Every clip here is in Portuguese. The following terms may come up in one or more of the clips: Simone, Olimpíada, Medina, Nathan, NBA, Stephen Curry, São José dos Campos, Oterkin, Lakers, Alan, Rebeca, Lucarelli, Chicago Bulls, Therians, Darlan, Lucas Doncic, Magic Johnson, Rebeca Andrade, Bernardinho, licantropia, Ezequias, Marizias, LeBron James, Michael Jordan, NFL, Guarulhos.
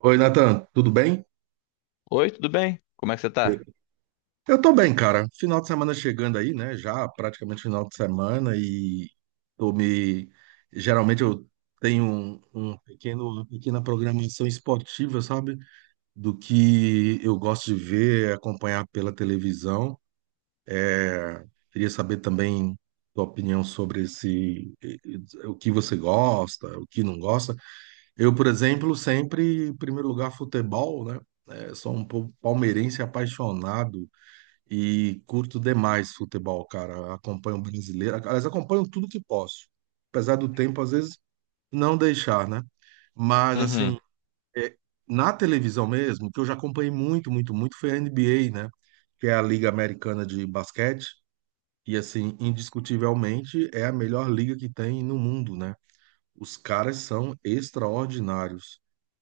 Oi, Nathan, tudo bem? Oi, tudo bem? Como é que você tá? Eu tô bem, cara. Final de semana chegando aí, né? Já praticamente final de semana e tô me... Geralmente eu tenho um pequeno, uma pequena programação esportiva, sabe? Do que eu gosto de ver, acompanhar pela televisão. É, Queria saber também tua opinião sobre o que você gosta, o que não gosta. Eu, por exemplo, sempre, em primeiro lugar, futebol, né? Sou palmeirense apaixonado e curto demais futebol, cara. Acompanho o brasileiro, aliás, acompanho tudo que posso. Apesar do tempo, às vezes, não deixar, né? Mas, Uhum, assim, é, na televisão mesmo, que eu já acompanhei muito, muito, muito, foi a NBA, né? Que é a Liga Americana de Basquete. E, assim, indiscutivelmente, é a melhor liga que tem no mundo, né? Os caras são extraordinários.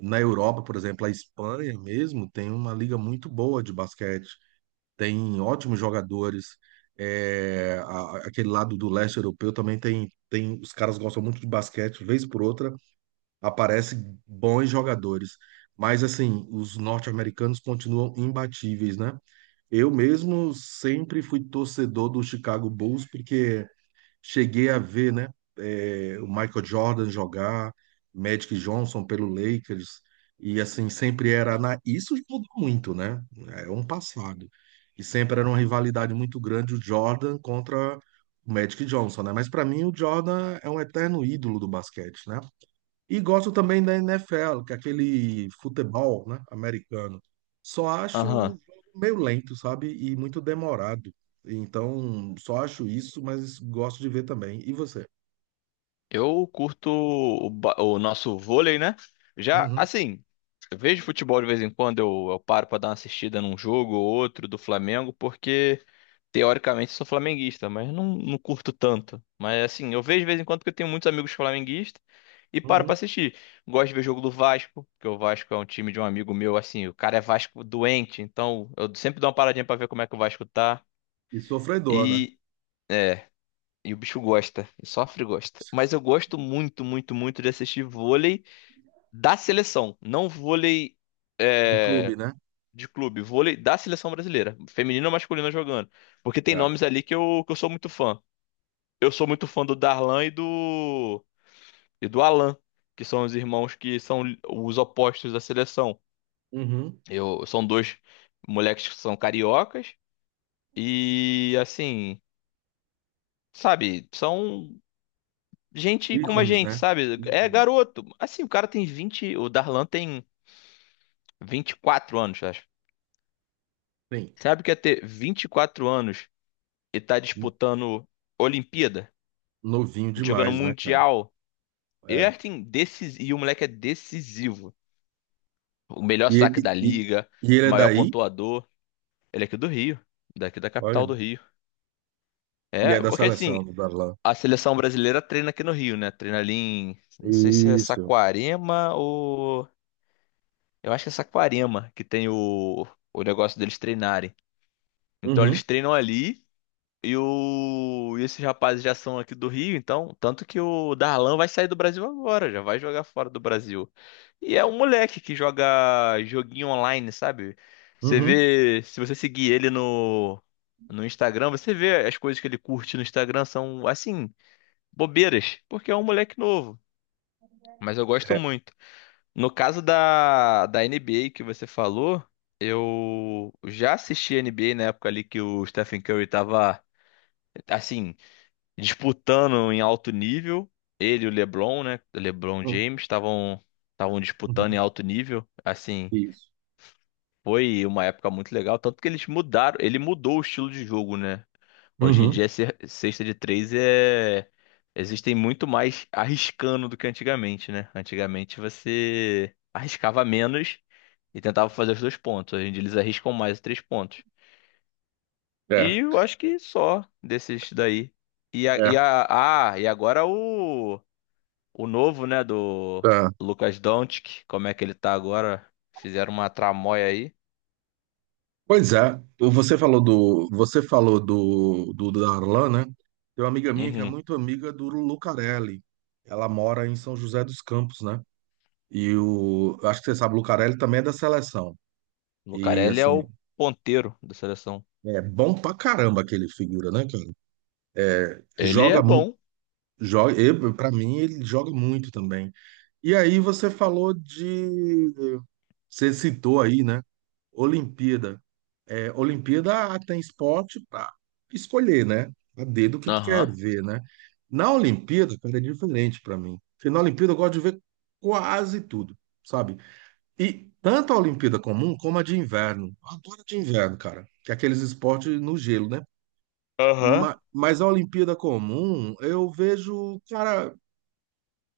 Na Europa, por exemplo, a Espanha mesmo tem uma liga muito boa de basquete, tem ótimos jogadores. É, aquele lado do leste europeu também tem. Os caras gostam muito de basquete, vez por outra aparecem bons jogadores. Mas assim, os norte-americanos continuam imbatíveis, né? Eu mesmo sempre fui torcedor do Chicago Bulls, porque cheguei a ver, né, o Michael Jordan jogar, Magic Johnson pelo Lakers, e assim, sempre era na... Isso mudou muito, né? É um passado. E sempre era uma rivalidade muito grande o Jordan contra o Magic Johnson, né? Mas para mim o Jordan é um eterno ídolo do basquete, né? E gosto também da NFL, que é aquele futebol, né, americano. Só acho o aham. jogo meio lento, sabe? E muito demorado. Então, só acho isso, mas gosto de ver também. E você? Eu curto o nosso vôlei, né? Já, Uhum, assim, eu vejo futebol de vez em quando, eu paro pra dar uma assistida num jogo ou outro do Flamengo, porque teoricamente sou flamenguista, mas não curto tanto. Mas assim, eu vejo de vez em quando porque eu tenho muitos amigos flamenguistas e paro pra uhum. assistir. Gosto de ver jogo do Vasco, porque o Vasco é um time de um amigo meu, assim, o cara é Vasco doente, então eu sempre dou uma paradinha pra ver como é que o Vasco tá. E sofredor, né? E. é, E o bicho gosta, e sofre e gosta. Mas eu gosto muito, muito, muito de assistir vôlei da seleção. Não vôlei De é, clube, né? de clube, vôlei da seleção brasileira. Feminino ou masculino jogando. Porque tem É. nomes ali que eu sou muito fã. Eu sou muito fã do Darlan e do Alan, que são os irmãos que são os opostos da seleção. Uhum. São dois moleques que são cariocas e, assim, sabe, são gente como a Ícones, gente, né? sabe? É Uhum. garoto. Assim, o Darlan tem 24 anos, acho. Sim. Sabe o que é ter 24 anos e tá disputando Olimpíada, Novinho jogando demais, né, cara? Mundial? E É. assim, decis... e o moleque é decisivo. O melhor E, saque ele- da e, liga, e ele o é maior daí, pontuador. Ele é aqui do Rio, daqui da capital do olha, Rio. e É, é da porque assim, seleção do Darlan. a seleção brasileira treina aqui no Rio, né? Treina ali, não sei se é Isso. Saquarema ou Eu acho que é Saquarema que tem o negócio deles treinarem. Então Uhum, eles treinam ali e esses rapazes já são aqui do Rio, então. Tanto que o Darlan vai sair do Brasil agora, já vai jogar fora do Brasil. E é um moleque que joga joguinho online, sabe? Você uhum. vê, se você seguir ele no Instagram, você vê as coisas que ele curte no Instagram são, assim, bobeiras, porque é um moleque novo. Mas eu gosto É. muito. No caso da NBA que você falou, eu já assisti N B a NBA na época ali que o Stephen Curry tava, assim, disputando em alto nível. Ele e o LeBron, né? O LeBron James estavam disputando em Uhum. alto nível. Assim, Isso. foi uma época muito legal. Tanto que eles mudaram, ele mudou o estilo de jogo, né? Hoje em Uhum. dia, cesta de três. Existem muito mais arriscando do que antigamente, né? Antigamente você arriscava menos e tentava fazer os dois pontos. Hoje em dia eles arriscam mais os três pontos. E É, eu acho que só desses daí. E, a, e, é, a, e agora o novo, né, do tá. Lucas Doncic, como é que ele tá agora? Fizeram uma tramóia aí. Pois é, você falou do, do Darlan, né? Tem uma amiga minha que é Uhum. muito amiga do Lucarelli. Ela mora em São José dos Campos, né? E o, acho que você sabe, o Lucarelli também é da seleção. E Lucarelli é assim, o ponteiro da seleção. é bom pra caramba aquele figura, né, cara? Ele Joga, é mu- bom. joga, pra mim ele joga muito também. E aí você falou de você citou aí, né? Olimpíada. É, Olimpíada tem esporte para escolher, né? A dedo o que que quer Aham. ver, né? Na Olimpíada, cara, é diferente para mim. Porque na Olimpíada eu gosto de ver quase tudo, sabe? E tanto a Olimpíada comum como a de inverno. Eu adoro a de inverno, cara. Que é aqueles esportes no gelo, né? Aham. Mas a Olimpíada comum, eu vejo, cara,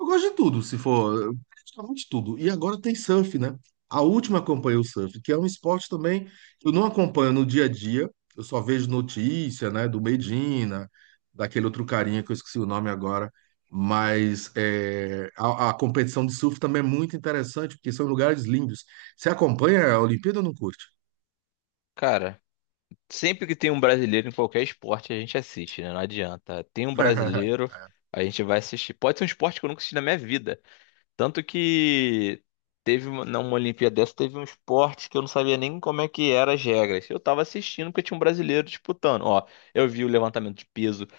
eu gosto de tudo, se for, praticamente tudo. E agora tem surf, né? A última acompanhei o surf, que é um esporte também que eu não acompanho no dia a dia. Eu só vejo notícia, né, do Medina, daquele outro carinha que eu esqueci o nome agora. Mas é, a competição de surf também é muito interessante, porque são lugares lindos. Você acompanha a Olimpíada ou não curte? Cara, sempre que tem um brasileiro em qualquer esporte, a gente assiste, né? Não adianta. Tem um brasileiro, a gente vai assistir. Pode ser um esporte que eu nunca assisti na minha vida. Tanto que teve numa Olimpíada dessa, teve um esporte que eu não sabia nem como é que era as regras. Eu tava assistindo porque tinha um brasileiro disputando. Ó, eu vi o levantamento de peso.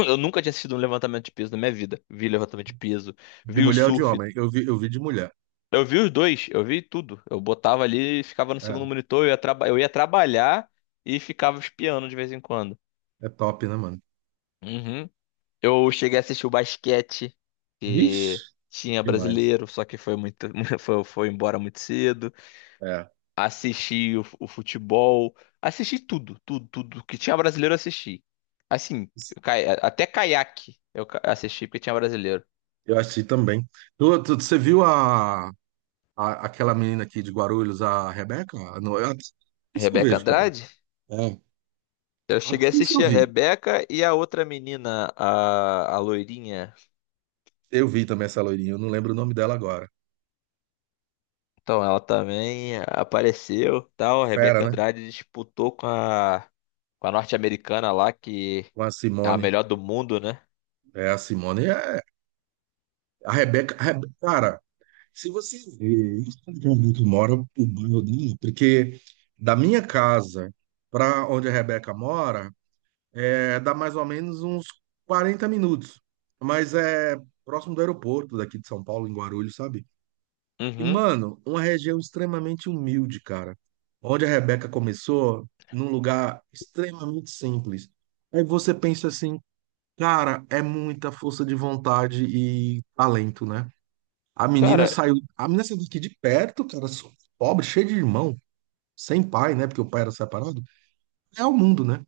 Eu nunca tinha assistido um levantamento de peso na minha vida. Vi levantamento de peso, De vi o mulher ou de surf. homem? Eu vi de mulher. Eu vi os dois, eu vi tudo. Eu botava ali, e ficava no É, segundo monitor, eu ia trabalhar e ficava espiando de vez em quando. é top, né, mano? Uhum. Eu cheguei a assistir o basquete, que Vixe, tinha demais. brasileiro, só que foi embora muito cedo. É. Assisti o futebol, assisti tudo, tudo, tudo que tinha brasileiro eu assisti. Assim, até caiaque eu assisti porque tinha brasileiro. Eu assisti também. Você viu aquela menina aqui de Guarulhos, a Rebeca? Não, isso eu Rebeca vejo, cara. Andrade? É, Eu até cheguei a isso eu assistir a vi. Rebeca e a outra menina, a loirinha. Eu vi também essa loirinha, eu não lembro o nome dela agora. Então, ela também apareceu, tal. A Fera, Rebeca né? Andrade disputou com a norte-americana lá, que Com a é a Simone. melhor do mundo, né? É, a Simone é. A Rebeca, a Rebe- cara, se você ver onde que a Rebeca mora, o bairro dela, porque da minha casa para onde a Rebeca mora, é, dá mais ou menos uns 40 minutos. Mas é próximo do aeroporto daqui de São Paulo, em Guarulhos, sabe? E, Uhum. mano, uma região extremamente humilde, cara. Onde a Rebeca começou, num lugar extremamente simples. Aí você pensa assim, cara, é muita força de vontade e talento, né? Cara, A menina saiu daqui de perto, cara, pobre, cheia de irmão, sem pai, né? Porque o pai era separado. É o mundo, né?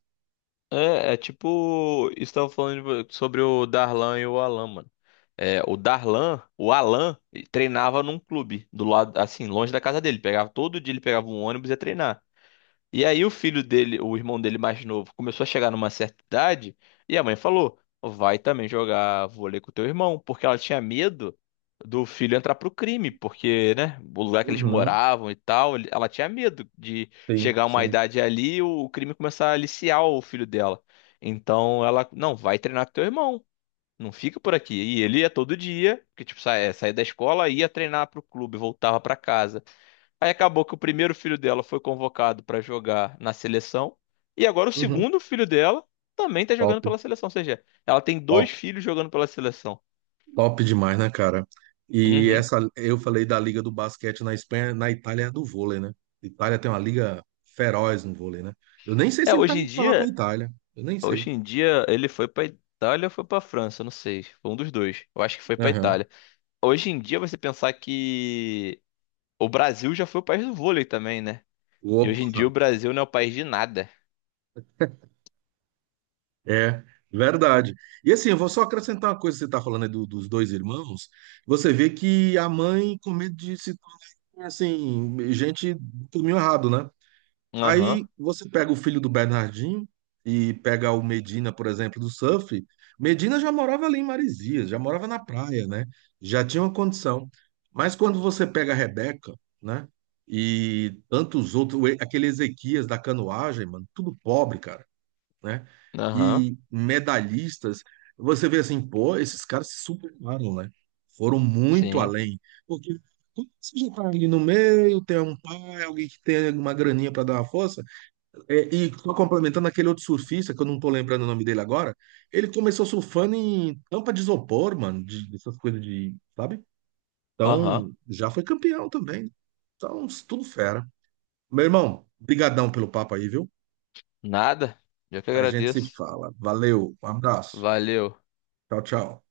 é tipo, estava falando sobre o Darlan e o Alan, mano. É, o Darlan, o Alan, ele treinava num clube do lado, assim, longe da casa dele. Pegava todo dia, ele pegava um ônibus e ia treinar. E aí o filho dele, o irmão dele mais novo, começou a chegar numa certa idade e a mãe falou: "Vai também jogar vôlei com teu irmão", porque ela tinha medo do filho entrar pro crime, porque, né, o lugar que eles Uhum, moravam e tal, ela tinha medo de sim, chegar a uma sim. idade ali e o crime começar a aliciar o filho dela. Então ela, não, vai treinar com teu irmão. Não fica por aqui. E ele ia todo dia, que tipo, saía da escola, ia treinar pro clube, voltava pra casa. Aí acabou que o primeiro filho dela foi convocado pra jogar na seleção. E agora o Uhum, segundo filho dela também tá top. jogando pela seleção. Ou seja, ela tem Top. dois filhos jogando pela seleção. Top demais, né, cara? E Uhum. essa, eu falei da Liga do Basquete na Espanha, na Itália é do vôlei, né? Itália tem uma liga feroz no vôlei, né? Eu nem sei É, se ele tá hoje em indo pra lá pra dia, Itália. Eu nem sei. hoje em dia ele foi pra Itália ou foi pra França, não sei. Foi um dos dois. Eu acho que foi pra Aham. Itália. Hoje em dia você pensar que o Brasil já foi o país do vôlei também, né? E hoje em dia Opa, o Brasil não é o país de nada. é verdade. E assim, eu vou só acrescentar uma coisa, que você tá falando aí do- dos dois irmãos, você vê que a mãe com medo de se tornar, assim, gente do caminho errado, né? Aham, Aí você pega o filho do Bernardinho e pega o Medina, por exemplo, do surf. Medina já morava ali em Marizias, já morava na praia, né? Já tinha uma condição. Mas quando você pega a Rebeca, né? E tantos outros, aquele Ezequias da canoagem, mano, tudo pobre, cara, né? aham, E medalhistas, você vê assim, pô, esses caras se superaram, né? Foram muito sim, além. Porque quando você já tá ali no meio, tem um pai, alguém que tem uma graninha para dar uma força. É, e só complementando aquele outro surfista, que eu não tô lembrando o nome dele agora, ele começou surfando em tampa de isopor, mano, de- dessas coisas de, sabe? aham, Então, já foi campeão também. Então, tudo fera. Meu irmão, brigadão pelo papo aí, viu? nada. Eu que A gente se agradeço. fala. Valeu, um abraço. Valeu. Tchau, tchau.